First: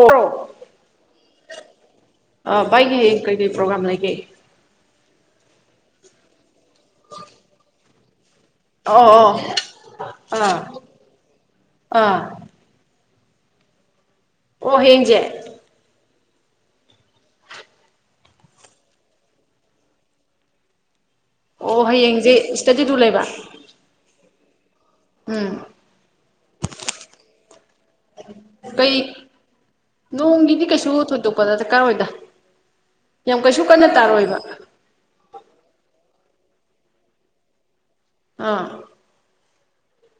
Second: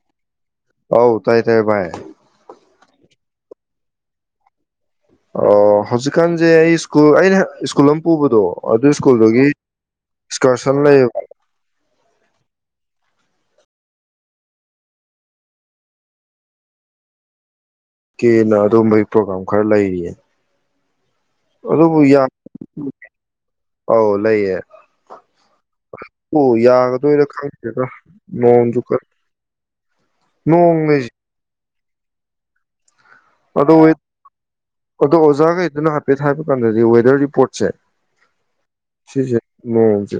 ꯑꯣ ꯍꯥꯎ ꯇꯥꯏ ꯇꯥꯏ ꯥꯏ ꯕꯥꯒꯤꯌꯦ ꯀꯩꯀꯩ ꯄ꯭ꯔꯣꯒ꯭ꯔꯥꯝ ꯂꯩꯒꯦ ꯑꯣ ꯍꯧꯖꯤꯛꯀꯥꯟ ꯑꯩ ꯁꯀꯨ ꯑꯩꯅ ꯁꯀꯨꯂꯨꯝ ꯎꯕꯗꯣ ꯑꯗꯨ ꯑꯣ ꯑꯣ ꯁ꯭ꯀꯨꯜꯗꯨꯒꯤ ꯑꯥ ꯑꯦꯛꯁꯀꯔꯁꯟ ꯂꯩꯌꯦꯕ ꯑꯥ ꯑꯣ ꯍꯖꯦ ꯀꯦꯅ ꯑꯗꯨꯝꯕꯒꯤ ꯄ꯭ꯔꯣꯒꯥꯝ ꯈꯔ ꯂꯩꯔꯤ ꯑꯣ ꯑꯗꯨꯕꯨ ꯍꯌꯦꯡꯁꯦ ꯏꯁꯇꯗꯤ ꯇꯨꯔ ꯂꯩꯕ ꯑꯧ ꯂꯩꯌꯦꯦ ꯎꯝ ꯑꯣ ꯌꯥꯒꯗꯣꯏꯔ ꯈꯪꯗꯦꯗ ꯅꯣꯡꯁꯨ ꯀꯩ ꯅꯣꯡꯅꯦꯁ ꯆꯀꯥ ꯑꯣꯏꯗ ꯌꯥꯝ ꯀꯩꯁꯨ ꯑꯗ ꯀꯟꯅ ꯇꯥꯔꯣꯏꯕ ꯑꯗꯨꯗ ꯑꯣꯖꯒ ꯏꯅ ꯍꯥ ꯦꯠ ꯍꯥꯏꯕ ꯀꯥꯟꯗꯗꯤ ꯋꯦꯗꯔ ꯔꯤꯄꯣꯔꯠꯁꯦ ꯑꯥ ꯃꯣꯡꯁꯦ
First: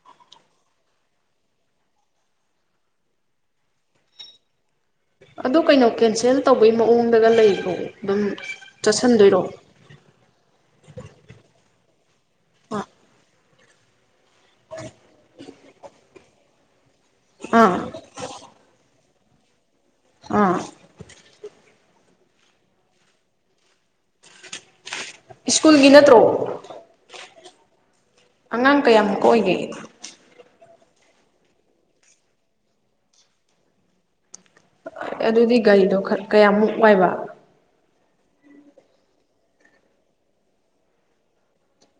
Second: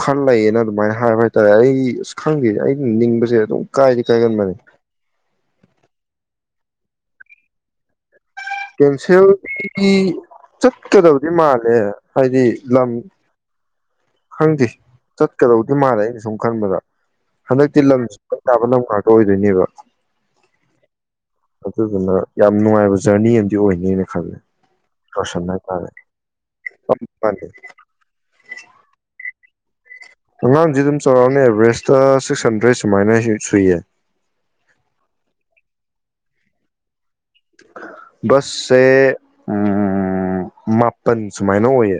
ꯈꯜꯂꯌꯦꯅ ꯑꯗꯨꯃꯥꯏꯅ ꯍꯥꯏꯕ ꯍꯥꯏꯇꯥꯔꯦ ꯑꯩ ꯑꯁ ꯈꯪꯗꯦ ꯑꯩꯅ ꯅꯤꯡꯕꯁꯦ ꯑꯗꯨꯝ ꯀꯥꯏꯗꯤ ꯀꯥꯏꯒꯟꯕꯅꯦ ꯑꯗꯨ ꯀꯩꯅꯣ ꯀꯦꯟꯁꯦꯜ ꯇꯧꯕꯩ ꯃꯑꯣꯡꯗꯒ ꯂꯩꯈꯣ ꯑꯗꯨꯝ ꯆꯠꯁꯟꯗꯣꯏꯔꯣ ꯀꯦꯟꯁꯦꯜꯒꯤ ꯆꯠꯀꯗꯕꯗꯤ ꯃꯥꯜꯂꯦ ꯍꯥꯏꯗꯤ ꯑꯥ ꯂꯝ ꯈꯪꯗꯦ ꯆꯠꯀꯗꯧꯗꯤ ꯃꯥꯜꯂꯦ ꯑꯩꯅ ꯁꯨꯝ ꯈꯟꯕꯗ ꯑꯥ ꯍꯟꯗꯛꯇꯤ ꯂꯝꯁꯤ ꯇꯥꯕ ꯂꯝ ꯉꯥꯛꯇ ꯑꯣꯏꯗꯣꯏꯅꯦꯕ ꯑꯥ ꯑꯗꯨꯗꯨꯅ ꯌꯥꯝ ꯅꯨꯡꯉꯥꯏꯕ ꯖꯔꯅꯤ ꯑꯃꯗꯤ ꯑꯣꯏꯅꯦꯅ ꯈꯜꯂꯦ ꯁ꯭ꯀꯨꯜꯒꯤ ꯅꯠꯇ꯭ꯔꯣ ꯃꯥ ꯑꯉꯥꯡ ꯀꯌꯥꯃꯨꯀ ꯑꯣꯏꯒꯦ ꯑꯉꯥꯡꯁꯤ ꯑꯗꯨꯝ ꯆꯥꯎꯔꯥꯛꯅꯤ ꯑꯦꯚꯔꯦꯁꯇ ꯁꯤꯛꯁ ꯍꯟꯗ꯭ꯔꯦꯗ ꯁꯨꯃꯥꯏꯅ ꯁꯨꯏꯌꯦ ꯑꯗꯨꯗꯤ ꯒꯥꯔꯤꯗꯣ ꯀꯌꯥꯃꯨꯛ ꯋꯥꯏꯕ ꯕꯁꯁꯦ ꯎ ꯃꯥꯄꯜ ꯁꯨꯃꯥꯏꯅ ꯑꯣꯏꯌꯦ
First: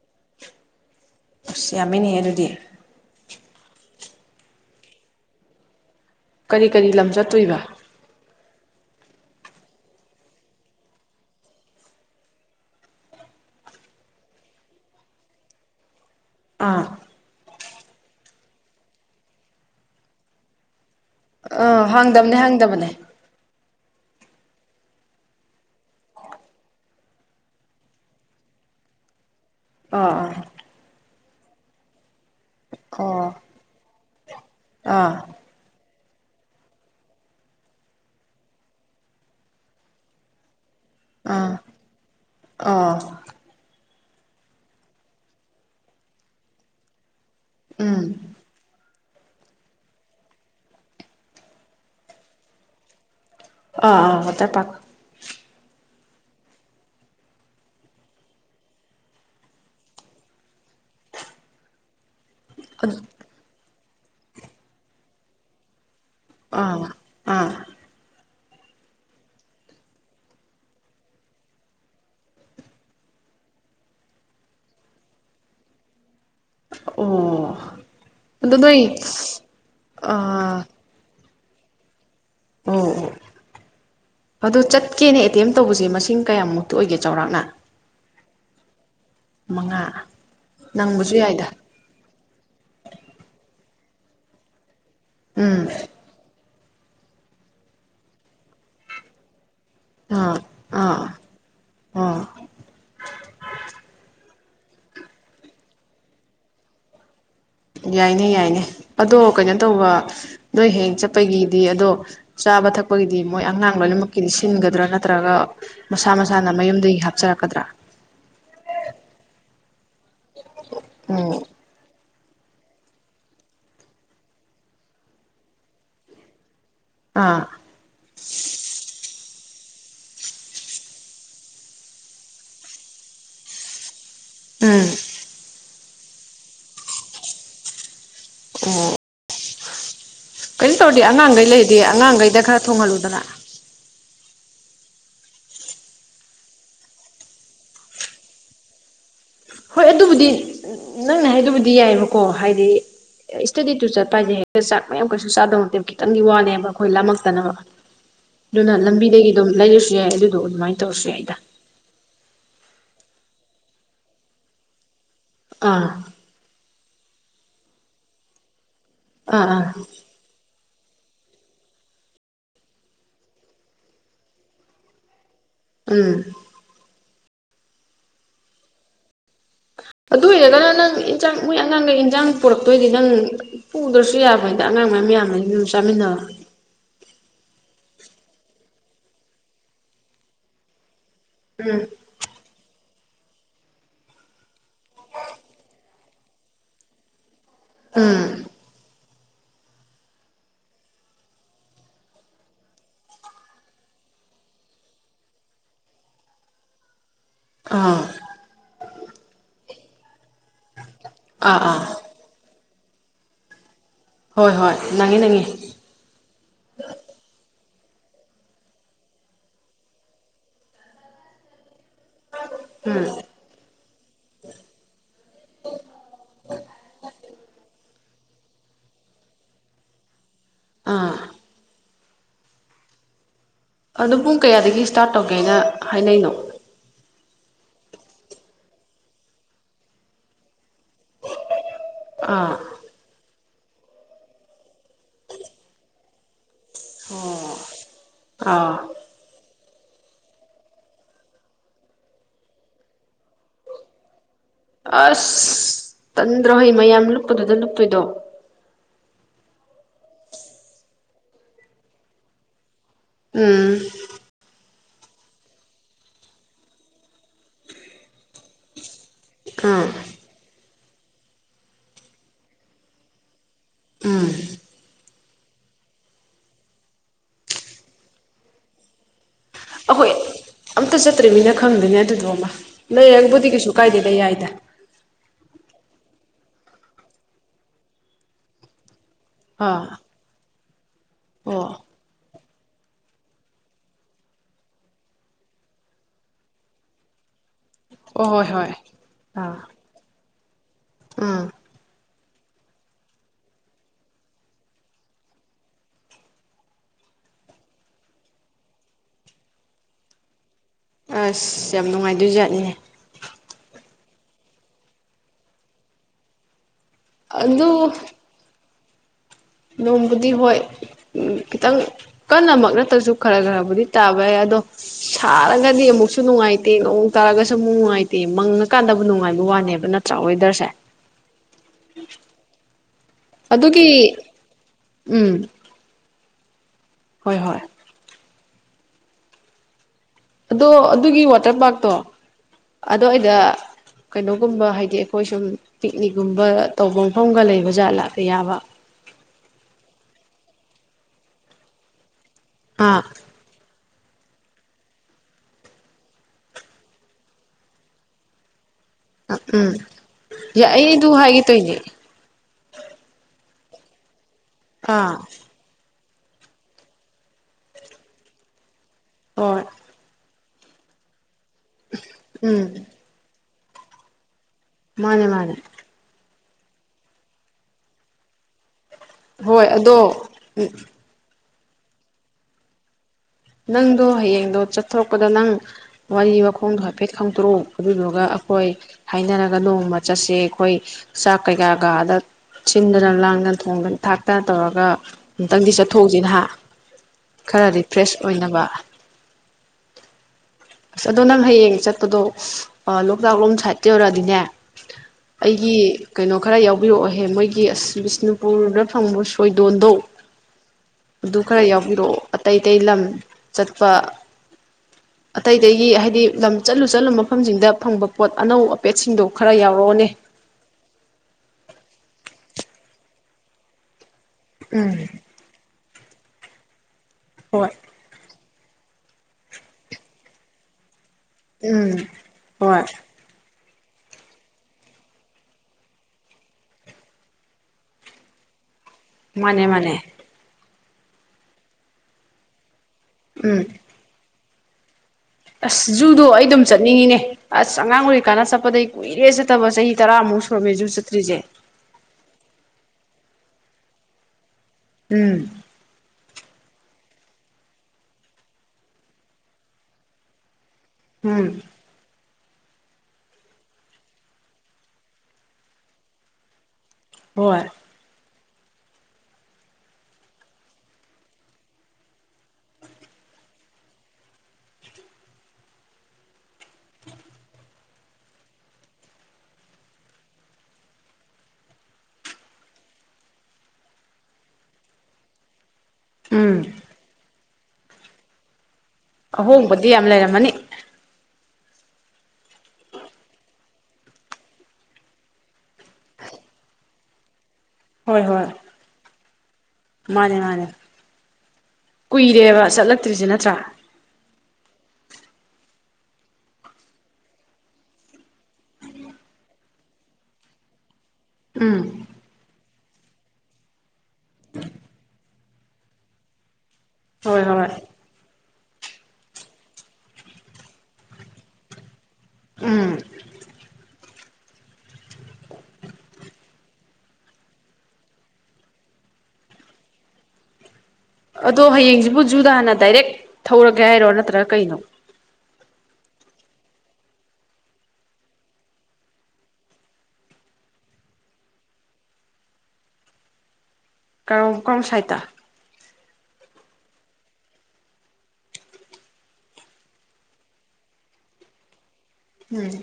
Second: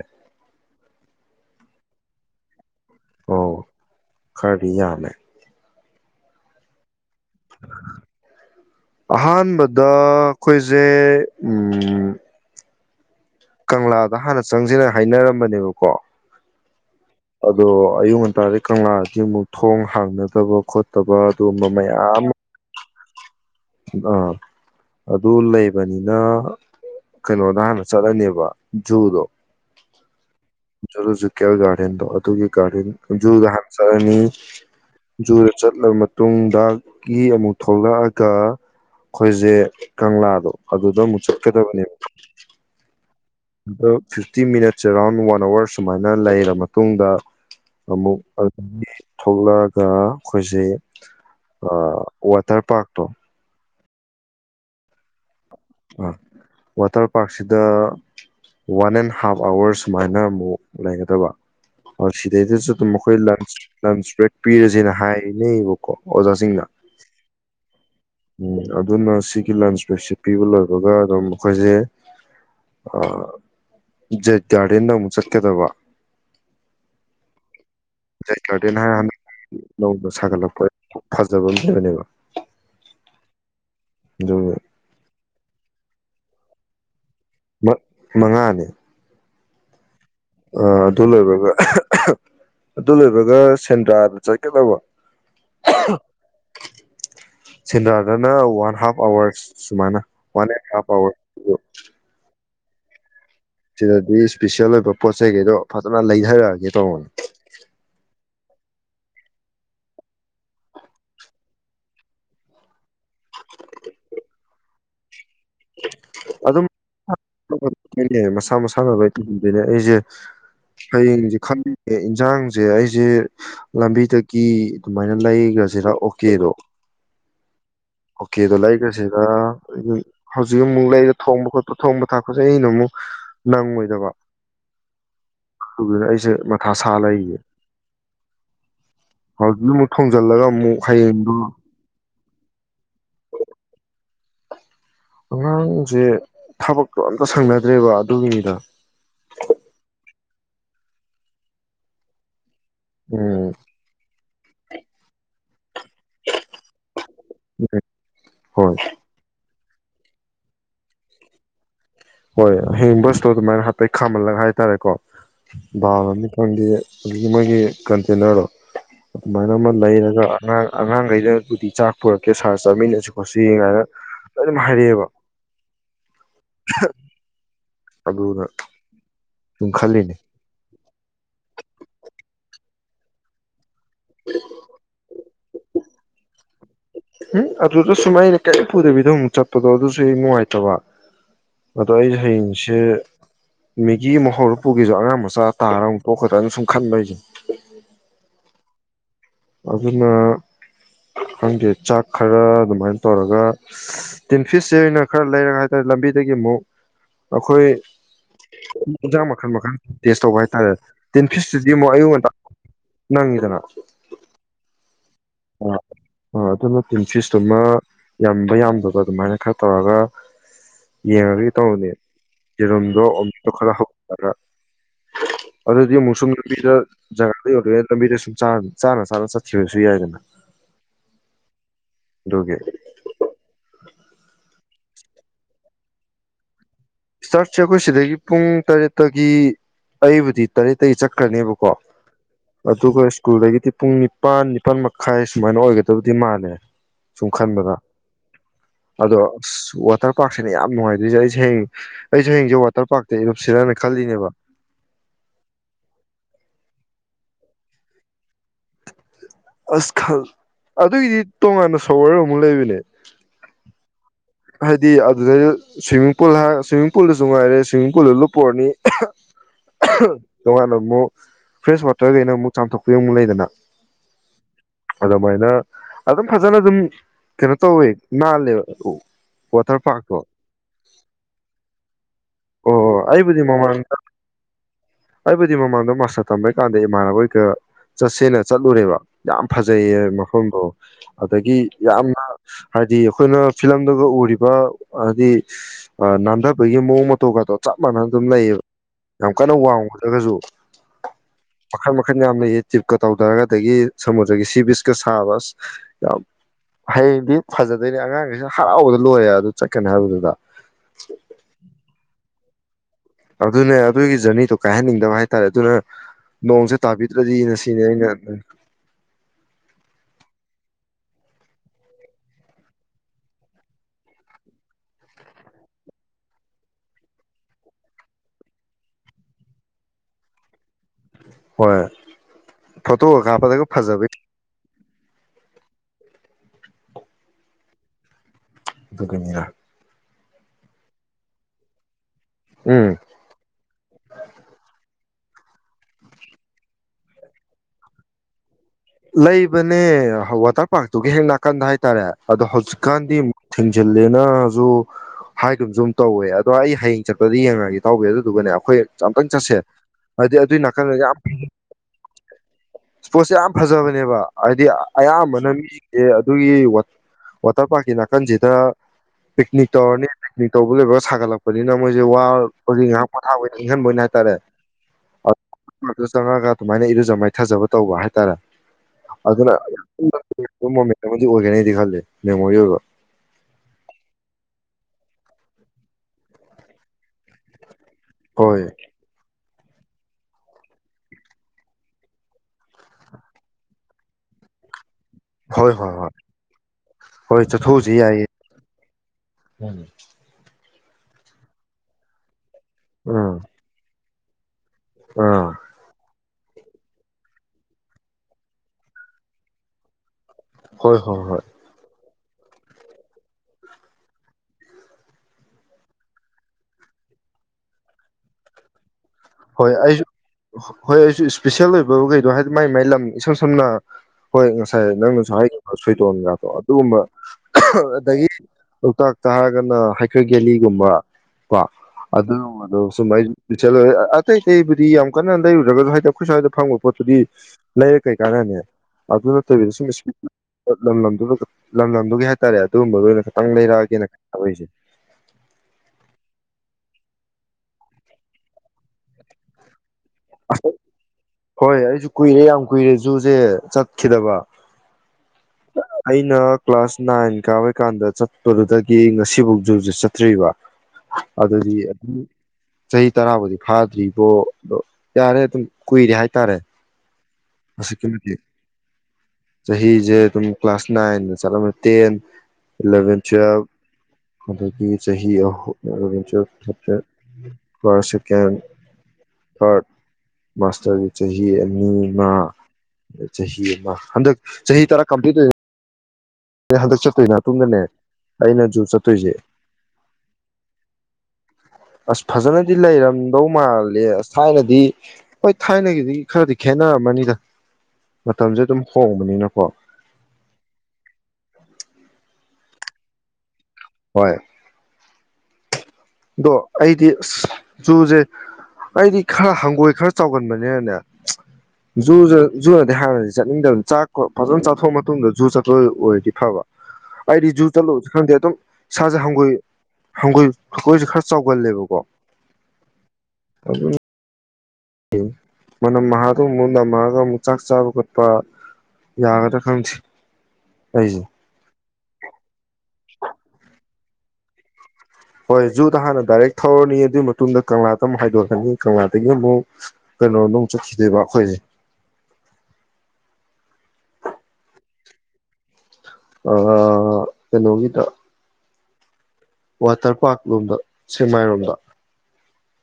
ꯑꯁ ꯌꯥꯝꯃꯤꯟꯅ ꯑꯗꯨꯗꯤ ꯑꯣ ꯈꯔꯤꯌꯥꯅ ꯀꯔꯤ ꯀꯔꯤ ꯂꯝ ꯆꯠ ꯇꯏꯕ ꯑꯍꯥꯟꯕꯗ ꯑꯩꯈꯣꯏꯁꯦ ꯎ ꯀꯪꯂꯥꯗ ꯍꯥꯟꯅ ꯆꯪꯁꯤꯅ ꯍꯥꯏꯅꯔꯝꯕꯅꯦꯕꯀꯣ ꯑꯥ ꯑꯗꯣ ꯑꯌꯨꯛ ꯉꯟꯇꯥꯗꯤ ꯀꯪꯂꯥꯗꯤ ꯑꯃꯨꯛ ꯊꯣꯡ ꯍꯥꯡꯅꯗꯕ ꯈꯣ ꯑ ꯍꯥꯡꯗꯕꯅꯦ ꯍꯥꯡꯗꯕꯅꯦ ꯑꯥ ꯑꯗꯨ ꯂꯩꯕꯅꯤꯅ ꯀꯩꯅꯣꯗ ꯍꯥꯟꯅ ꯆꯠꯂꯅꯦꯕ ꯖꯨꯗꯣ ꯑꯥ ꯑ ꯁꯨꯛꯦ ꯒꯥꯔꯤꯦꯟꯗꯣ ꯑꯗꯨꯒꯤ ꯒꯥ ꯔ ꯑꯣ ꯍꯥ ꯑꯅꯤ ꯑꯥ ꯔ ꯆ ꯇꯨꯡꯗꯒꯤ ꯑꯃꯨꯛ ꯊꯣꯛꯂꯛꯑꯒ ꯑꯩꯈꯣꯏꯁꯦ ꯀꯪꯂꯥꯗꯣ ꯑꯗꯨꯗ ꯑꯃꯨꯛ ꯑꯥ ꯆꯠꯀꯗꯕꯅꯦꯕ ꯑꯥ ꯑꯗꯣ fifty minutes around one hour ꯁꯨꯃꯥꯏꯅ ꯂꯩꯔ ꯃꯇꯨꯡꯗ ꯎꯝ ꯑꯃꯣ ꯊꯣꯛꯂꯛꯑꯒ ꯑꯩꯈꯣꯏꯁꯦ ꯋꯥꯇꯔ ꯄꯥꯔꯛꯇꯣ ꯑ ꯑ ꯑꯣꯠꯇ ꯄꯥ ꯑꯥ ꯋꯥꯇꯔ ꯄꯥꯔꯛꯁꯤꯗ ꯋꯥꯟ ꯑꯦꯟ ꯍꯥꯐ ꯑꯥꯋꯥꯔ ꯁꯨꯃꯥꯏꯅ ꯑꯃꯨꯛ ꯂꯩꯒꯗꯕ ꯍꯣꯏ ꯁꯤꯗꯩꯗꯁꯨ ꯑꯗꯨ ꯃꯈꯣꯏ ꯂ ꯂꯁ ꯕ꯭ꯔꯦꯛ ꯄꯤꯔꯁꯦꯅ ꯍꯥꯏꯔꯤꯅꯦꯕ ꯑꯥ ꯑꯥ ꯎꯝ ꯑꯗꯨꯅ ꯁꯤꯒꯤ ꯂꯟꯁ ꯕꯦꯛꯁꯦ ꯄꯤꯕ ꯂꯣꯏꯕꯒ ꯑꯗꯨꯝ ꯑꯩꯈꯣꯏꯁꯦ ꯖꯦꯠ ꯒꯥꯔꯗꯦꯟꯗ ꯑꯃꯨꯛ ꯆꯠꯀꯗꯕ ꯑꯣ ꯑꯗꯨ ꯒꯥꯔꯗꯦꯟ ꯅꯣꯏ ꯍꯥꯏꯔ ꯍꯥꯟꯅ ꯂꯅ ꯁꯥꯒꯠꯂꯛꯄ ꯑꯥ ꯐꯖ ꯖꯕ ꯀꯣ ꯑꯣ ꯑꯣ ꯑꯗꯨ ꯆꯠꯀꯦꯅꯦ ꯦꯝ ꯇꯧꯕꯁꯦ ꯃꯁꯤꯡ ꯀꯌꯥꯃꯨꯛꯇ ꯑꯣꯏꯒꯅꯤꯦ ꯆꯥꯎꯔꯥꯛꯅ ꯃꯉꯥꯅꯤ ꯃꯉꯥ ꯑ ꯑꯗꯨ ꯅꯪꯕꯁꯨ ꯌꯥꯏꯗ ꯂꯣꯏꯕꯒ ꯑꯗꯨ ꯂꯣꯏꯕꯒ ꯁꯦꯟꯗ꯭ꯔꯥꯗ ꯆꯠꯀꯗꯧꯕ ꯎꯝ ꯁꯦꯟꯗ꯭ꯔꯥꯗꯅ ꯋꯥ ꯑꯦꯟ ꯍꯥꯐ ꯑꯋꯥꯔꯁ ꯁꯃꯅ ꯑꯥ ꯑꯥ ꯑꯥ ꯏꯁꯄꯤꯁꯦꯜ ꯑꯣꯏꯕ ꯄꯣꯠ ꯆꯩꯀꯩꯒꯩꯗꯣ ꯐꯖꯅ ꯂꯩꯊꯔꯛꯑꯒꯦ ꯇꯧꯕꯅꯦ ꯌꯥꯏꯅꯦ ꯌꯥꯏꯅꯦ ꯑꯗꯣ ꯀꯩꯅꯣ ꯇꯧꯕ ꯅꯣꯏ ꯍꯦꯛ ꯆꯠꯄꯒꯤꯗꯤ ꯑꯗꯣ ꯆꯥꯕ ꯊꯛꯄ ꯈꯣꯏꯗꯤ ꯃꯣꯏ ꯑꯉꯥꯡ ꯂꯣꯏꯅꯃꯛꯀꯤꯗꯤ ꯁꯤꯟꯒꯗ꯭ꯔꯥ ꯅꯠꯇꯥ ꯇ꯭ꯔꯒ ꯑꯗꯨꯝ ꯃꯁꯥ ꯃꯁꯥꯅꯩꯗꯣꯏꯅꯦ ꯑꯩꯁꯦ ꯍꯌꯦꯡꯁꯦ ꯑꯣ ꯈꯪꯅꯤꯡꯉꯦ ꯏꯟꯖꯥꯡꯁꯦ ꯑꯩꯁꯦ ꯂꯝꯕꯤꯗꯒꯤ ꯑꯗꯨꯃꯥꯏꯅ ꯂꯩꯒ꯭ꯔꯥꯁꯤꯔ ꯑꯣꯀꯦꯗꯣ꯫ ꯑꯥ ꯑꯣꯀꯦꯗꯣ ꯂꯩꯈ꯭ꯔꯁꯤꯔ꯫ [unintelligible] ꯍꯧꯖꯤꯛ ꯑꯃꯨꯛ ꯂꯩꯔꯒ ꯊꯣꯡꯕ ꯈꯣꯠꯄ ꯊꯣꯡꯕ ꯊꯥꯛꯄꯁꯦ ꯑꯩꯅ ꯑꯃꯨꯛ ꯅꯪꯉꯣꯏꯗꯕ꯫ ꯎꯝ ꯑꯗꯨꯗꯨꯅ ꯑꯩꯁꯦ ꯃꯊꯥ ꯁꯥ ꯂꯩꯔꯤꯌꯦ꯫ ꯑꯣ꯫ [unintelligible] ꯀꯩꯅꯣ ꯑꯃꯨꯛ ꯇꯧꯔꯗꯤ ꯍꯌꯦꯡꯗꯣ ꯑꯉꯥꯡꯒꯩ ꯂꯩꯔꯗꯤ ꯑꯉꯥꯡꯒꯩꯗ꯫ ꯈꯔ ꯊꯣꯡꯍꯜꯂꯨꯗꯅ꯫ ꯑꯉꯥꯡꯁꯦ ꯊꯕꯛꯇꯣ ꯑꯃꯝꯇ ꯁꯪꯅꯗ꯭ꯔꯦꯕ ꯑꯗꯨꯒꯤꯅꯤꯗ꯫ ꯍꯣꯏ ꯑꯗꯨꯕꯨꯗꯤ ꯅꯪꯅ ꯍꯥꯏꯗꯨꯕꯨꯗꯤ ꯌꯥꯏꯑꯦꯕꯀꯣ꯫ ꯍꯥꯏꯗꯤ ꯎꯝ ꯏꯁꯇꯗꯤ ꯇꯨꯔ ꯆꯠꯄ ꯍꯥꯏꯁꯦ꯫ [unintelligible] ꯆꯥꯛ ꯃꯌꯥꯝ ꯀꯩꯁꯨ ꯆꯥꯗꯧꯕ ꯅꯠꯇꯦꯕ꯫ ꯈꯤꯇꯪꯒꯤ ꯋꯥꯅꯦꯕ ꯑꯩꯈꯣꯏ ꯂꯥꯝꯃꯛꯇꯅꯕ ꯑꯗꯨꯅ ꯍꯣꯏ ꯂꯝꯕꯤꯗꯒꯤ ꯑꯗꯨꯝ꯫ ꯂꯩꯔꯁꯨ ꯌꯥꯏ ꯑꯗꯨꯗꯣ ꯑꯗꯨꯃꯥꯏꯅ ꯇꯧꯔꯁꯨ ꯌꯥꯏꯗ ꯍꯣꯏ ꯍꯌꯦꯡ [unintelligible] ꯍꯥꯐꯦꯠ ꯈꯥꯝꯃꯜꯂꯒ ꯍꯥꯏꯇꯥꯔꯦꯀꯣ꯫ ꯑꯥ ꯕꯥꯅꯤ [unintelligible] ꯑꯗꯒꯤ ꯃꯣꯏꯒꯤ ꯀꯟꯇꯦꯟꯅ꯭ꯔꯗꯣ꯫ ꯑꯥ ꯑꯗꯨꯃꯥꯏꯅ ꯑꯥ ꯑꯃ ꯂꯩꯔꯒ ꯑꯉꯥꯡ꯫ ꯑꯉꯥꯡꯈꯩꯅꯕꯨꯗꯤ ꯆꯥꯛ ꯄꯨꯔꯛꯀꯦ ꯁꯥꯔ ꯆꯥꯃꯤꯟꯅꯁꯤ ꯈꯣꯠꯁꯤ ꯀꯥꯏꯅ ꯂꯣꯏꯅꯃꯛ ꯍꯥꯏꯔꯛꯑꯦꯕ꯫ ꯎꯝ ꯑꯗꯨꯅ ꯁꯨꯝ ꯈꯜꯂꯤꯅꯦ ꯑꯗꯨ ꯑꯣꯏꯔꯒꯅ ꯅꯪ꯫ ꯏꯟꯁꯥꯡ ꯃꯣꯏ ꯑꯉꯥꯡꯒꯩ ꯏꯟꯖꯥꯡ ꯄꯨꯣꯔꯛꯇꯣꯏꯗꯤ ꯅꯪ ꯄꯨꯗ꯭ꯔꯁꯨ ꯌꯥꯕꯅꯤꯗ ꯑꯉꯥꯡ ꯃꯌꯥꯝ ꯃꯌꯥꯝꯕ [unintelligible] ꯎꯝ ꯁꯃꯤꯅꯥꯥ ꯎꯝ ꯑꯗꯨꯗ ꯁꯨꯃꯥꯏꯅ ꯀꯔꯤ ꯄꯨꯗꯕꯤꯗ ꯑꯃꯨꯛ ꯆꯠꯄꯗꯣ ꯑꯗꯨꯁꯨ ꯍꯦꯛ ꯅꯨꯡꯉꯥꯏꯇꯕ꯫ ꯑꯗꯣ ꯑꯩꯗꯤ ꯍꯌꯦꯡꯁꯦ꯫ ꯃꯦꯒꯤ ꯑꯃꯨꯛ ꯍꯧꯔꯒ ꯄꯨꯒꯦꯁꯨ ꯑꯉꯥꯡ ꯃꯆꯥ ꯇꯥꯔꯒ ꯑꯃꯨꯛ ꯇꯣꯛꯀꯗ꯭ꯔꯥꯅ ꯁꯨꯝ ꯈꯟꯕ ꯑꯩꯁꯦ꯫ ꯑꯥ ꯑꯗꯨꯅ ꯈꯪꯗꯦ ꯆꯥꯛ ꯈꯔ ꯑꯗꯨꯃꯥꯏꯅ ꯇꯧꯔꯒ ꯇꯤꯟ ꯐꯤꯁꯁꯦ ꯑꯩꯅ ꯈꯔ ꯂꯩꯔꯦ ꯍꯥꯏꯇꯥꯔꯦ ꯂꯝꯕꯤꯗꯒꯤ ꯑꯃꯨꯛ ꯑꯩꯈꯣꯏ ꯑꯥ [unintelligible] ꯃꯈꯜ ꯃꯈꯜ ꯇꯦꯁ ꯇꯧꯕ ꯍꯥꯏ [unintelligible] ꯇꯤꯟ ꯑꯥ ꯐꯤꯁꯇꯨꯗꯤ ꯑꯥ ꯑꯃꯨꯛ ꯑꯌꯨꯛ ꯉꯟꯇ ꯅꯪꯅꯤꯗꯅ꯫ ꯍꯣꯏ ꯍꯣꯏ ꯅꯪꯉꯦ ꯅꯪꯉꯦ ꯑ ꯑꯗꯨꯅ ꯇꯤꯟꯁꯤꯁ ꯊꯨꯃ ꯌꯥꯝꯕ ꯌꯥꯝꯗꯕ ꯑꯗꯨꯃꯥꯏꯅ ꯈꯔ ꯇꯧꯔꯒ ꯌꯦꯡꯉꯒ ꯇꯧꯕꯔꯅꯦ ꯆꯔꯟꯗ꯭ꯔ ꯎꯝ ꯑꯛꯇ ꯈ ꯑ ꯑꯗꯨꯗꯤ ꯃꯨꯛꯁꯨꯝ ꯂꯝꯝꯕꯤꯗ ꯖꯒꯥꯗ ꯑꯣꯏꯔ ꯇꯕꯤꯔ ꯁꯨꯝ ꯆꯥꯅ ꯆꯥꯅ ꯆꯠꯈꯤꯕꯁꯨ ꯌꯥꯏꯗꯅ ꯑꯥ ꯗꯣꯛꯒꯦ ꯑꯗꯣ ꯄꯨꯡ ꯀꯌꯥꯗꯒꯤ ꯏꯁꯇꯥꯔꯠ ꯇꯧꯒꯦꯅ ꯍꯥꯏꯅꯩꯅꯣ ꯏꯁꯇꯥꯔꯠꯁꯦ ꯑꯩꯈꯣꯏ ꯁꯤꯗꯒꯤ ꯄꯨꯡ ꯇꯔꯦꯠꯇꯒꯤ ꯑꯩꯕꯨꯗꯤ ꯇꯔꯦꯠꯇꯒꯤ ꯆꯠꯈ꯭ꯔꯅꯦꯕꯀꯣ ꯀꯣ ꯑꯥ ꯑꯗꯨꯗꯨ ꯀ ꯁ꯭ꯀꯨꯜꯗꯒꯤꯗꯤ ꯄꯨꯡ ꯅꯤꯄꯥꯟ ꯅꯤꯄꯥꯜ ꯃꯈꯥꯏ ꯁꯨꯃꯥꯏꯅ ꯑꯣꯏꯒꯗꯕꯗꯤ ꯃꯥꯜꯂꯦ ꯁꯨꯝ ꯈꯟꯕꯗ ꯑꯥ ꯑꯗꯣ ꯋꯥꯇꯔ ꯄꯥꯔꯛꯁꯤꯅ ꯌꯥꯝ ꯅꯨꯡꯉꯥꯏ꯭ꯣꯏꯁꯦ ꯑꯩ ꯁꯦꯡ ꯑꯩꯁꯨꯦ ꯍꯌꯦꯡꯁꯦ ꯋꯥꯇꯔ ꯄꯥꯔꯛꯇꯒꯤꯔꯨꯞꯁꯤꯔꯅ ꯈꯜꯂꯤꯅꯦꯕ ꯑꯁ ꯇꯟꯗ꯭ꯔꯣ ꯍꯩ ꯃꯌꯥꯝ ꯂꯨꯞꯄꯗꯨꯗ ꯂꯨꯞꯇꯣꯏꯗꯣ ꯑꯁ ꯑꯗꯨꯒꯤꯗꯤ ꯇꯣꯉꯥꯟꯅ ꯁꯣꯋꯔ ꯑꯃꯨꯛ ꯂꯩꯕꯅꯦ ꯎꯝ ꯍꯥꯏꯗꯤ ꯑꯗꯨꯗꯩ ꯁ꯭ꯋꯤꯝꯃꯤꯡ ꯄꯨꯜ ꯍꯥꯏ ꯁ꯭ꯋꯤꯝꯃꯤꯡ ꯄꯨꯜꯗꯁꯨ ꯉꯥꯏꯔꯦ ꯁ꯭ꯋꯤꯝꯃꯤꯡ ꯄꯨꯜꯗ ꯂꯨꯞ ꯄꯔꯅꯤ ꯑꯥ ꯇꯣꯉꯥꯟꯅ ꯑꯃꯨꯛ ꯐ꯭ꯔꯦꯁ ꯋꯥꯇꯔꯈꯩꯅ ꯑꯃꯨꯛ ꯆꯥꯝꯊꯣꯛꯄꯒꯤ ꯑꯃꯨꯛ ꯂꯩꯗꯅ ꯎꯝ ꯑꯗꯨꯃꯥꯏꯅ ꯑꯗꯨꯝ ꯐꯖꯅ ꯑꯗꯨꯝ ꯀꯩꯅꯣ ꯇꯧꯋꯦ ꯅꯥꯜꯂꯦꯕ ꯋꯥꯇꯔ ꯑꯩꯈꯣꯏ ꯄꯥꯔꯛꯇꯣ ꯑꯝꯇ ꯆꯠꯇ꯭ꯔꯤꯃꯤꯅ ꯈꯪꯗꯅꯦ ꯑꯗꯨ ꯣꯝꯕ ꯑꯣ ꯑꯩꯕꯨꯗꯤ ꯅꯕꯨꯗꯤ ꯀꯩꯁꯨ ꯃꯃꯥꯡꯗ ꯀꯥꯏꯗꯦꯗ ꯌꯥꯏꯗ ꯑꯩꯕꯨꯗꯤ ꯃꯃꯥꯡꯗꯣ ꯃꯥꯁꯇꯔ ꯇꯝꯕꯩ ꯀꯥꯟꯗ ꯏꯃꯥꯟꯅꯕꯣꯏꯒ ꯆꯠꯁꯦꯅ ꯆꯠꯂꯨꯔꯦꯕ ꯌꯥꯝ ꯑꯥ ꯐꯖꯩꯌꯦ ꯃꯐꯝꯗꯣ ꯑꯗꯒꯤ ꯑꯣ ꯌꯥꯝꯅ ꯍꯥꯏꯗꯤ ꯑꯩꯈꯣꯏꯅ ꯐꯤꯂꯝꯗꯨꯒ ꯎꯔꯤꯕ ꯍꯥꯏꯗꯤ ꯅꯥꯟꯊꯕꯒꯤ ꯃꯑꯣꯡ ꯃꯇꯧꯒꯗꯣ ꯆꯞ ꯃꯥꯟꯅ ꯑꯗꯨꯝ ꯑꯣ ꯍꯣꯏ ꯂꯩꯌꯦꯕ ꯍꯣꯏ ꯌꯥꯝ ꯀꯟꯅ ꯑꯥ ꯋꯥꯡ ꯀꯖꯛ ꯑꯥ ꯋꯥꯈꯟ ꯌꯥꯝ ꯂꯩꯌꯦ ꯇ꯭ꯔꯤꯞꯀ ꯇꯧꯗꯔꯒ ꯑꯗꯒꯤ ꯁꯃꯨꯗ꯭ꯔꯒꯤ ꯁꯤ ꯕꯤꯆꯀ ꯁꯥꯕ ꯌꯥꯝ ꯍꯌꯦꯡꯗꯤ ꯐꯖꯗꯣꯏꯅꯦ ꯑꯉꯥꯡꯈꯩꯁ ꯍꯔꯥꯎꯕꯗ ꯂꯣꯏꯔꯦ ꯑꯗꯨ ꯆꯠꯀꯅꯤ ꯍꯥꯏꯕꯗꯨꯗ ꯑꯁ ꯌꯥꯝ ꯅꯨꯡꯉꯥꯏꯗꯨꯣꯏꯖꯥ ꯎ ꯑꯗꯨꯅꯦ ꯑꯗꯨꯒꯤ ꯖꯔꯅꯤꯗꯣ ꯀꯥꯏꯍꯟꯅꯤꯡꯗꯕ ꯍꯥꯏꯇꯥꯔꯦ ꯑꯗꯨꯅ ꯅꯣꯡꯁ ꯇꯥꯕꯤꯗ꯭ꯔꯗꯤꯅ ꯑꯗꯨ ꯁꯤꯅꯦ ꯑꯩꯅ ꯅꯣꯡꯕꯨꯗꯤ ꯍꯣꯏ ꯎ ꯈꯤꯇꯪ ꯀꯟꯅꯃꯛ ꯅꯠꯇ꯭ꯔꯁꯨ ꯈꯔ ꯈꯔꯕꯨꯗꯤ ꯇꯥꯕ ꯌꯥꯏ ꯑꯗꯣ ꯁꯥꯔꯒꯗꯤ ꯑꯃꯨꯛꯁꯨ ꯅꯨꯡꯉꯥꯏꯇꯦ ꯅꯣꯡ ꯇꯥꯔꯒꯁꯨ ꯑꯃꯨꯛ ꯅꯨꯡꯉꯥꯏꯇꯦ ꯃꯪꯉꯀꯥꯟꯗꯕꯨ ꯅꯨꯡꯉꯥꯏꯕ ꯋꯥꯅꯦꯕ ꯅꯠꯇ꯭ꯔꯥ ꯋꯦꯗꯔꯁꯦ ꯍꯣꯏ ꯐꯣꯇꯣꯒ ꯀꯥꯞꯄꯗꯒ ꯑꯗꯨꯒꯤ ꯐꯖꯕꯩ ꯎꯝ ꯍꯣꯏ ꯍꯣꯏ ꯑꯗꯨ ꯀꯅꯤꯔꯥ ꯑꯗꯣ ꯑꯗꯨꯒꯤ ꯋꯥꯇꯔ ꯄꯥꯔꯛꯇꯣ ꯎꯝ ꯑꯗꯨꯗꯋꯥꯏꯗ ꯀꯩꯅꯣꯒꯨꯝꯕ ꯍꯥꯏꯗꯤ ꯑꯩꯈꯣꯏ ꯁꯨꯝ ꯄꯤꯛꯅꯤꯛꯒꯨꯝꯕ ꯇꯧꯕ ꯃꯐꯝꯒ ꯂꯩꯕ ꯖꯥꯠ ꯂꯥꯛꯄ ꯌꯥꯕ ꯂꯩꯕꯅꯦ ꯋꯥꯇꯔ ꯄꯥꯔꯛꯇꯨꯒꯤ ꯍꯦꯛ ꯅꯥꯀꯟꯗ ꯍꯥꯏꯇꯥꯔꯦ ꯑꯗ ꯑꯥ ꯍꯧꯖꯤꯛꯀꯥꯟꯗꯤ ꯃꯊꯖꯂꯦ ꯅꯁꯨꯨ ꯍꯥꯏꯗꯨꯝꯁꯨꯨꯝ ꯇꯧꯋꯦ ꯑꯗꯣ ꯑꯩ ꯍꯌꯦꯡ ꯆꯠꯄꯗ ꯌꯦꯡꯉꯛꯒꯦ ꯇꯧꯋꯦ ꯑꯗꯨꯗꯨꯒꯅꯦ ꯑꯩꯈꯣꯏ ꯑꯝꯇꯪ ꯆꯠꯁꯦ ꯎꯝ ꯍꯥꯏꯗꯤ ꯑꯗꯨꯒꯤ ꯅꯥꯀꯟꯗ ꯑꯩ ꯑꯗꯨ ꯌꯥꯝ ꯍꯥꯏꯒꯦ ꯇꯧꯅꯦ ꯏꯁꯄꯣꯔꯠꯁꯦ ꯌꯥꯝ ꯐꯖꯕꯅꯦꯕ ꯍꯥꯏꯗꯤ ꯑꯥ ꯑꯌꯥꯝꯕꯅ ꯑꯦ ꯑꯗꯨꯒꯤ ꯋꯥꯇꯔ ꯄꯥꯔꯛꯀꯤ ꯅꯥꯀꯟꯁꯤꯗ ꯍꯣꯏ ꯄꯤꯛꯅꯤ ꯇꯔꯅꯤ ꯃꯤꯇꯧꯕ ꯂ ꯂꯩꯕ ꯁꯒꯠꯂꯛꯄ ꯀꯅ ꯃꯣꯏꯁꯦ ꯋꯥꯔꯤꯡꯥ ꯄꯊꯥ ꯑꯣꯏ ꯏꯪꯍꯟꯕ ꯑꯣꯏꯅ ꯍꯥꯏꯇꯥꯔꯦ ꯃꯥꯅꯦꯦ ꯃꯥꯅꯦꯦ ꯑꯗꯨ ꯆꯪꯉꯒ ꯑꯗꯨꯃꯥꯏꯅ ꯏꯔꯨꯖ ꯃꯥꯏꯊꯥꯖꯕ ꯇꯧꯕ ꯍꯥꯏ ꯇꯔꯥ ꯑꯗꯨꯅꯣ ꯍꯣꯏ ꯑꯗꯣ ꯑꯣꯅꯥ [unintelligible] ꯅꯦꯃꯣꯔꯤ ꯑꯣꯏꯕꯥ ꯅꯪꯗꯣ ꯍꯌꯦꯡꯗꯣ ꯆꯠꯊꯣꯔꯛꯄꯗ ꯅꯪ ꯋꯥꯔꯤ ꯋꯥꯈꯣꯡꯗꯣ ꯍꯥꯏꯐꯦꯠ ꯈꯥꯡꯗꯣꯔꯛꯎ ꯑꯗꯨꯗꯨꯒ ꯍꯣꯏ ꯑꯩꯈꯣꯏ ꯍꯥꯏꯅꯔꯒ ꯒ ꯅꯣꯡꯃ ꯆꯠꯁꯦ ꯑꯩꯈꯣꯏ ꯆꯥꯛ ꯀꯩꯀꯥ ꯀꯒꯥꯗ ꯁꯤꯟꯗꯅ ꯂꯥꯡꯅ ꯊꯣꯡꯗꯅ ꯊꯥꯛꯇ ꯇꯧꯔꯒ ꯑꯃꯨꯛꯇꯪꯗꯤ ꯍꯣꯏ ꯍꯣꯏ ꯍꯣꯏ ꯆꯠꯊꯣꯛꯎꯁꯤ ꯅꯍꯥꯛ ꯈꯔ ꯔꯤꯐ꯭ꯔꯦꯁ ꯑꯣꯏꯅꯕ ꯎꯝ ꯑꯁ ꯑꯗꯣ ꯅꯪ ꯍꯌꯦꯡ ꯆꯠꯄꯗꯣ ꯑ ꯂꯣꯛꯇꯥꯛ ꯎꯝ ꯂ‌ꯣꯝ ꯁꯥꯏꯠꯇ ꯑꯣꯏꯔ ꯑꯗꯨꯅ ꯑꯥ ꯑꯩꯒꯤ ꯀꯩꯅꯣ ꯈꯔ ꯌꯥꯎꯕꯤꯔꯛꯑꯣꯍꯦ ꯃꯣꯏꯒꯤ ꯑꯁ ꯕꯤꯁꯅꯨꯄꯨꯔꯗ ꯐꯪꯕ ꯁꯣꯏꯗꯣꯟꯗꯣ ꯍꯣꯏ ꯍꯣꯏ ꯑꯗꯨ ꯍꯣꯏ ꯈꯔ ꯌꯥꯎꯕꯤꯔꯛꯑꯣ ꯑꯇꯩ ꯑꯇꯩ ꯂꯝ ꯆꯠꯄ ꯑꯇꯩꯗꯒꯤ ꯍꯥꯏꯗꯤ ꯂꯝ ꯆꯠꯂꯨ ꯆꯠꯂꯨ ꯃꯐꯝꯁꯤꯡꯗ ꯐꯪꯕ ꯄꯣꯠ ꯑꯅꯧ ꯑꯄꯦ ꯍꯣꯏ ꯑꯩꯁꯨ ꯍꯣꯏ ꯑꯩꯁꯨ ꯏꯁꯄꯤꯁꯦꯜ ꯑꯣꯏꯕꯩꯗꯣ ꯍꯥꯏ ꯃꯥꯏ ꯃꯥꯏꯂꯝ ꯏꯁꯨꯝ ꯁꯝꯅ ꯍꯣꯏ ꯉꯁꯥꯏ ꯎꯝ ꯅꯪꯅꯁꯨ ꯍꯥꯏꯒ ꯁꯣꯏꯇꯣꯟꯒꯇꯣ ꯑꯗꯨꯒꯨꯝꯕ ꯍꯣꯏ ꯑꯗꯒꯤ ꯂꯣꯛꯇꯥꯛꯇ ꯍꯥꯏꯔꯒꯅ ꯍ‌‌ꯩꯗꯔꯛ ꯌ‌ꯦꯂꯤꯒꯨꯝꯕ ꯋꯥ ꯎꯝ ꯑꯗꯨꯗ ꯑ ꯍꯣꯏ ꯁꯨꯃꯥꯏ ꯆꯂꯣꯍ‌ꯦ ꯑꯥꯁ ꯑꯇꯩ ꯑꯇꯩꯕꯨꯗꯤ ꯌꯥꯝ ꯀꯟꯅ ꯂꯩꯔꯨꯗꯔꯒꯁꯨ ꯍꯥꯏꯗꯤ ꯑꯩꯈꯣꯏ ꯁ꯭ꯋꯥꯏꯗ ꯐꯪꯕ ꯄꯣꯠꯇꯨꯗꯤ ꯂꯩꯔꯦ ꯀꯩꯀꯥꯟꯅꯅꯦ ꯑꯗꯨ ꯃꯥꯅꯦ ꯅꯠꯇꯕꯤꯗ ꯃꯥꯅꯦ ꯁꯨꯝꯕꯁꯤ ꯂꯝꯂꯝꯗꯨꯒꯤ ꯍꯥꯏꯇꯥꯔꯦ ꯑꯗꯨꯒꯨꯝꯝꯕꯗꯨ ꯑꯣꯏꯅ ꯈꯤꯛꯇꯪ ꯎꯝ ꯂꯩꯔꯛꯑꯒꯦꯅꯥ [unintelligible] ꯑꯁ ꯖꯨꯗꯣ ꯑꯩ ꯑꯗꯨꯝ ꯆꯠꯅꯤꯡꯉꯤꯅꯦ ꯑꯁ ꯑꯉꯥꯡ ꯑꯣꯏꯔꯤꯀꯥꯟꯗ ꯆꯠꯄꯗꯩ ꯀꯨꯏꯔꯦ ꯆꯠꯇꯕ ꯆꯍꯤ ꯇꯔꯥꯃꯨꯛ ꯁꯨꯔꯝꯃꯦ ꯖꯨ ꯆꯠꯇ꯭ꯔꯤꯁꯦ ꯍꯣꯏ ꯑꯩꯁꯨ ꯀꯨꯏꯔꯦ ꯌꯥꯝ ꯀꯨꯏꯔꯦ ꯖꯨꯁꯦ ꯆꯠꯈꯤꯗꯕ ꯎꯝ ꯑꯩꯅ ꯀ꯭ꯂꯥꯁ ꯅꯥꯏꯟ ꯀꯥꯕꯏ ꯀꯥꯟꯗ ꯆꯠꯄꯗꯨꯗꯒꯤ ꯉꯁꯤꯐꯥꯎ ꯖꯨꯁꯦ ꯆꯠꯇ꯭ꯔꯤꯕ ꯎꯝ ꯑꯗꯤ ꯆꯍꯤ ꯇꯔꯥꯕꯨꯗꯤ ꯐꯥꯗ꯭ꯔꯤꯕꯣ ꯑꯗꯣ ꯌꯥꯔꯦ ꯑꯗꯨꯝ ꯀꯨꯏꯔꯦ ꯍꯥꯏꯇꯥꯔꯦ ꯍꯣꯏ ꯑꯁꯨꯛ ꯀꯤ ꯃꯇꯤꯛ ꯆꯍꯤꯖꯦ ꯑꯗꯨꯝ ꯀ꯭ꯂꯥꯁ ꯅꯥꯏꯟꯗ ꯆꯠꯂꯝꯃꯦ ꯇꯦꯟ ꯏꯂꯚꯦꯟ ꯇꯨꯋꯜꯐ ꯑꯗꯒꯤ ꯆꯍꯤ ꯑꯍꯨꯝ ꯑꯦꯂꯚꯦꯟ ꯇꯨꯋꯜꯞ ꯆꯠꯇ꯭ꯔ‌ꯦ ꯐꯥꯔꯁ ꯁꯦꯀꯦꯟ ꯊꯥꯔꯠ ꯃꯥꯁꯇ꯭ꯔꯒꯤ ꯆꯍꯤ ꯑꯅꯤꯃꯥ ꯆꯍꯤ ꯑꯃ ꯍꯟꯗꯛ ꯆꯍꯤ ꯇꯔꯥ ꯀꯝꯄ꯭ꯂꯤꯠ ꯂꯩꯔꯦ ꯎꯝ ꯑꯩ ꯍꯟꯗꯛ ꯆꯠꯇꯣꯏ ꯅꯦ ꯇꯨꯡꯅꯅꯦ ꯑꯩꯅꯖꯨꯆꯠ ꯑꯍꯣꯡꯕꯗꯤ ꯌꯥꯝ ꯂꯩꯔꯝꯃꯅꯤ ꯑꯁ ꯐꯖꯅꯗꯤ ꯂꯩꯔꯝꯗꯧ ꯃꯥꯜꯂꯦ ꯑꯁ ꯊꯥꯏꯅꯗꯤ ꯍꯣꯏ ꯊꯥꯏꯅꯒꯤꯗꯤ ꯈꯔꯗꯤ ꯈꯦꯠꯅꯔꯝꯃꯅꯤꯗ ꯍꯣꯏ ꯍꯣꯏ ꯃꯇꯝꯁꯦ ꯑꯗꯨꯝ ꯍꯣꯡꯕꯅꯤꯅꯀꯣ ꯃꯥꯅꯦ ꯃꯥꯅꯦ ꯀꯨꯏꯔꯦꯕ ꯆꯠꯂꯛꯇ꯭ꯔꯤꯖꯦ ꯅꯠꯇ꯭ꯔꯥ ꯍꯣꯏ ꯑꯗꯣ ꯑꯩꯗꯤ ꯑꯁ ꯆꯨꯖꯦ ꯑꯩꯗꯤ ꯈꯔ ꯍꯪꯒꯣꯏ ꯈꯔ ꯆꯥꯎꯒꯟꯕꯅꯤꯅꯅꯦ ꯎꯝ ꯨꯖꯨꯗ ꯖꯨꯨꯔꯗꯤ ꯍꯥꯟꯅꯗꯤ ꯆꯠꯅꯤꯡꯗꯕꯅꯤ ꯆꯥꯛ ꯍꯣꯏ ꯐꯖꯅ ꯆꯥꯊꯣꯛꯑ ꯃꯇꯨꯡꯗ ꯖꯨ ꯆꯠꯄ ꯑꯣꯏꯔꯗꯤ ꯐꯕ ꯑꯩ ꯍꯣꯏ ꯗꯤ ꯖꯨ ꯍꯣꯏ ꯆꯠꯂꯣꯖꯨ ꯈꯪꯗꯦ ꯗꯨꯝ ꯏꯁꯥꯖꯦ ꯍꯪꯒꯣꯏ ꯍꯪꯒꯣꯏ ꯍꯪꯒꯣꯏꯁꯦ ꯈꯔ ꯆꯥꯎꯒꯜꯂꯦꯕꯀꯣ ꯎꯝ ꯑꯗꯨ ꯃꯅꯝ ꯃꯍꯥꯗꯨ ꯑꯃꯨꯛ ꯅꯃꯛꯑꯒ ꯑꯃꯨꯛ ꯆꯥꯛ ꯆꯥꯕ ꯈꯣꯠꯄ ꯌꯥꯒꯗ꯭ꯔꯥ ꯈꯪꯗꯦ ꯑꯩꯁꯦ ꯑꯗꯣ ꯍꯌꯦꯡꯖꯤ ꯕꯨ ꯖꯨꯗ ꯍꯥꯟꯅ ꯗꯥꯏꯔꯦꯛ ꯊꯧꯔꯒꯦ ꯍꯥꯏꯔꯣ ꯅꯠꯇ ꯭ꯇꯔ ꯀꯩꯅꯣ ꯍꯣꯏ ꯖꯨꯗ ꯍꯥꯟꯅ ꯗꯥꯏꯔꯦꯛ ꯊꯧꯔꯅꯤ ꯑꯗꯨꯏ ꯃꯇꯨꯡꯗ ꯀꯪꯂꯥꯗ ꯑꯃꯨꯛ ꯍꯥꯏꯗꯣꯔꯛꯂꯅꯤ ꯀꯪꯂꯥꯗꯒꯤ ꯑꯃꯨꯛ ꯀꯩꯅꯣꯗꯣ ꯑꯃꯨꯛ ꯆꯠꯈꯤꯗꯩꯕ ꯑꯩꯈꯣꯏꯁꯦ ꯀꯔꯣꯝ ꯀꯔꯣꯝ ꯁꯥꯏꯠꯇꯥ ꯑꯥ ꯀꯩꯅꯣꯒꯤꯗ ꯋꯥꯇꯔ ꯄꯥꯔꯛ ꯂꯣꯝꯗ ꯁꯦꯛꯃꯥꯏꯔꯣꯝꯗ ꯎꯝ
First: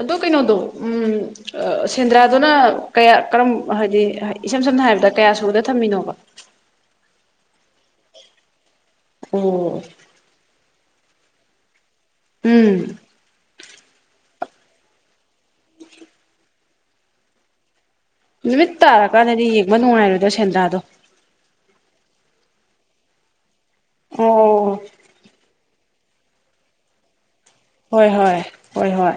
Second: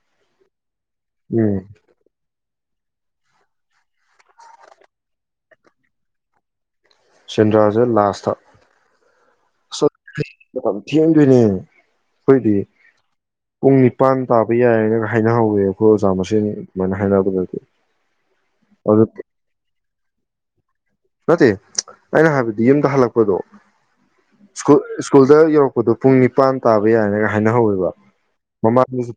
ꯑꯗꯣ ꯀꯩꯅꯣꯗꯣ ꯎꯝ ꯎꯝ ꯁꯦꯟꯗ꯭ꯔꯥꯗꯨꯅ ꯀꯌꯥ ꯀꯔꯝ ꯍꯥꯏꯗꯤ ꯏꯁꯝ ꯁꯝꯅ ꯍꯥꯏꯔꯕꯗ ꯀꯌꯥ ꯁꯨꯕꯗ ꯊꯝꯃꯤꯅꯣꯕ ꯁꯦꯟꯗ꯭ꯔꯥꯁꯦ ꯂꯥꯁꯇ ꯑꯣ ꯃ ꯊꯦꯡꯗꯣꯏꯅꯦ ꯑꯩꯈꯣꯏꯗꯤ ꯎꯝ ꯄꯨꯡ ꯅꯤꯄꯥꯟ ꯇꯥꯕ ꯌꯥꯏꯌꯦꯅꯒ ꯍꯥꯏꯅꯍꯧꯋꯦ ꯑꯩꯈꯣꯏ ꯑꯣꯖꯥ ꯃꯁꯦꯟꯅꯤ ꯑꯗꯨꯃꯥꯏꯅ ꯍꯥꯏꯅꯕꯗꯗꯤ ꯅꯨꯃꯤꯠ ꯑꯗꯨ ꯇꯥꯔꯀꯥꯟꯗꯗꯤ ꯌꯦꯡꯕ ꯅꯨꯡꯉꯥꯏꯔꯣꯏ ꯗꯣ ꯁꯦꯟꯗ꯭ꯔꯥꯗꯣ ꯅꯠꯇꯦ ꯑꯩꯅ ꯍꯥꯏꯕꯗꯤ ꯌꯨꯝꯗ ꯍꯜꯂꯛꯄꯗꯣ ꯁ꯭ꯀꯨꯜ ꯑꯣ ꯁ꯭ꯀꯨꯜꯗ ꯌꯧꯔꯛ ꯑꯣ ꯄꯨꯡ ꯅꯤꯄꯥꯟ ꯇꯥꯕ ꯌꯥꯌꯦꯅꯒ ꯍꯣꯏ ꯍꯣꯏ ꯍꯣꯏ ꯍꯣꯏ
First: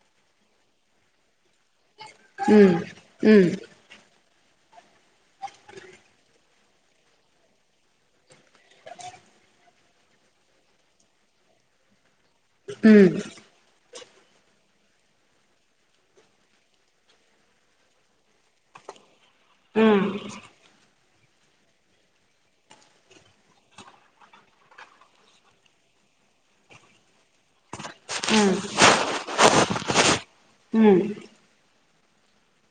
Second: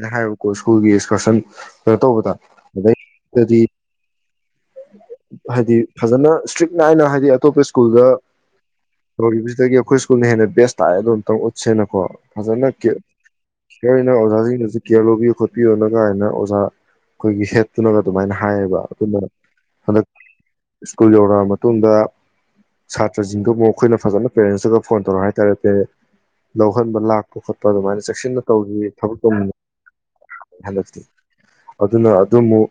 ꯀ ꯍꯥꯏꯕ ꯀꯣ ꯁꯀꯨꯜꯒꯤ ꯏꯁꯀꯔꯁꯟ ꯀꯩꯅꯣ ꯇꯧꯕꯗ ꯎꯝ ꯑꯗꯩ ꯎꯝ ꯗꯗꯤ ꯍꯥꯏꯗꯤ ꯐꯖꯅ ꯏꯁꯇ꯭ꯔꯤꯛ ꯅꯥꯏꯅ ꯍꯥꯏꯗꯤ ꯑꯇꯣꯞꯄ ꯁ꯭ꯀꯨꯜꯗ ꯇꯧꯔꯤꯕꯁꯤꯗꯒꯤ ꯑꯩꯈꯣꯏ ꯁ꯭ꯀꯨꯜꯅ ꯍꯦꯟꯅ ꯕꯦꯁ ꯇꯥꯛꯔꯦꯗꯣ ꯑꯝꯇꯪ ꯎꯠꯁꯦꯅꯀꯣ ꯐꯖꯅ ꯎꯝ ꯀꯌꯔ ꯑꯣꯏꯅ ꯑꯣꯖꯥꯁꯤꯡꯅꯁꯨ ꯀꯦꯌꯔ ꯂꯧꯕꯤꯌꯨ ꯈꯣꯠꯄꯤꯌꯣꯅ ꯀꯥꯏꯅ ꯑꯣꯖꯥ ꯑꯩꯈꯣꯏꯒꯤ ꯍꯦꯠꯇꯨꯅꯒ ꯑꯗꯨꯃꯥꯏꯅ ꯍꯥꯏꯌꯦꯕ ꯑꯗꯨꯝꯕꯅ ꯑꯝ ꯁ꯭ꯀꯨꯜ ꯌꯧꯔꯛꯑ ꯃꯇꯨꯡꯗ ꯁꯥꯇ꯭ꯔꯁꯤꯡꯗꯣꯃꯨꯛ ꯈꯣꯏꯅ ꯐꯖꯅ ꯄꯦꯔꯦꯟꯁꯇꯒ ꯐꯣꯟ ꯇꯧꯔ ꯍꯥꯏꯇꯥꯔꯦ ꯄꯦꯔꯠ ꯂꯧꯍꯟꯕ ꯂꯥꯛ ꯄꯨ ꯈꯣꯠꯄ ꯑꯗꯨꯃꯥꯏꯅ ꯆꯦꯛꯁꯤꯟꯅ ꯎꯝ ꯇꯧꯒꯤ ꯊꯕꯛ ꯇꯧꯅꯤꯡꯉꯦ ꯎꯝ ꯑꯗꯨꯅ ꯑꯗꯨꯃꯨꯛ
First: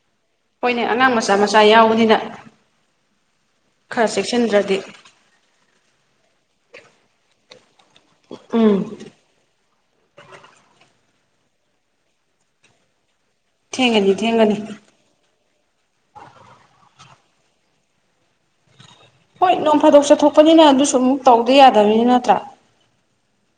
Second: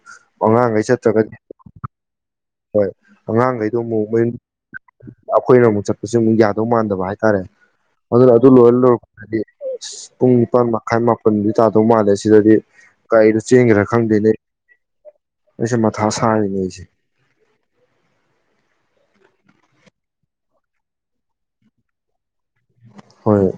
ꯍꯣꯏꯅꯦ ꯑꯉꯥꯡ ꯃꯆꯥ ꯃꯆꯥ ꯌꯥꯎꯕꯅꯤꯅ ꯍꯣꯏ ꯑꯉꯥꯡꯉꯩꯗꯣ ꯑꯃꯨꯛ ꯈꯔ ꯃꯌꯨꯝ ꯆꯦꯛꯁꯤꯟꯗ꯭ꯔꯗꯤ ꯑꯩꯈꯣꯏꯅ ꯑꯃꯨꯛ ꯆꯠ ꯨꯍꯧꯖꯤꯛ ꯃꯨꯛ ꯌꯥꯗꯧ ꯃꯥꯟꯗꯕ ꯍꯥꯏꯇꯥꯔꯦ ꯑꯗꯨꯅ ꯑꯗꯨꯂꯣꯏ ꯎꯝ ꯂꯣꯔꯛꯄꯗꯗꯤ ꯑꯁ ꯄꯨꯡ ꯅꯤꯄꯥꯜ ꯃꯈꯥꯏ ꯃꯥꯄꯜꯗꯤ ꯇꯥꯗꯧ ꯃꯥꯜꯂꯦ ꯁꯤꯗꯗꯤ ꯀꯩꯗꯣ ꯆꯦꯟꯒꯦ꯭ꯔꯥ ꯊꯦꯡꯒꯅꯤ ꯈꯪꯗꯦꯅꯦ ꯊꯦꯡꯒꯅꯤ ꯑꯩꯁꯦ ꯃꯊꯥ ꯁꯥꯔꯤꯅꯦ ꯑꯩꯁꯦ ꯍꯣꯏ ꯅꯣꯡ ꯐꯥꯗꯣꯛ ꯆꯠꯊꯣꯛꯄꯅꯤꯅ ꯑꯗꯨꯁꯨ ꯑꯃꯨꯛ ꯇꯧꯗ ꯌꯥꯗꯝꯅꯤꯅ ꯅꯠꯇ꯭ꯔꯥ ꯍꯣꯏ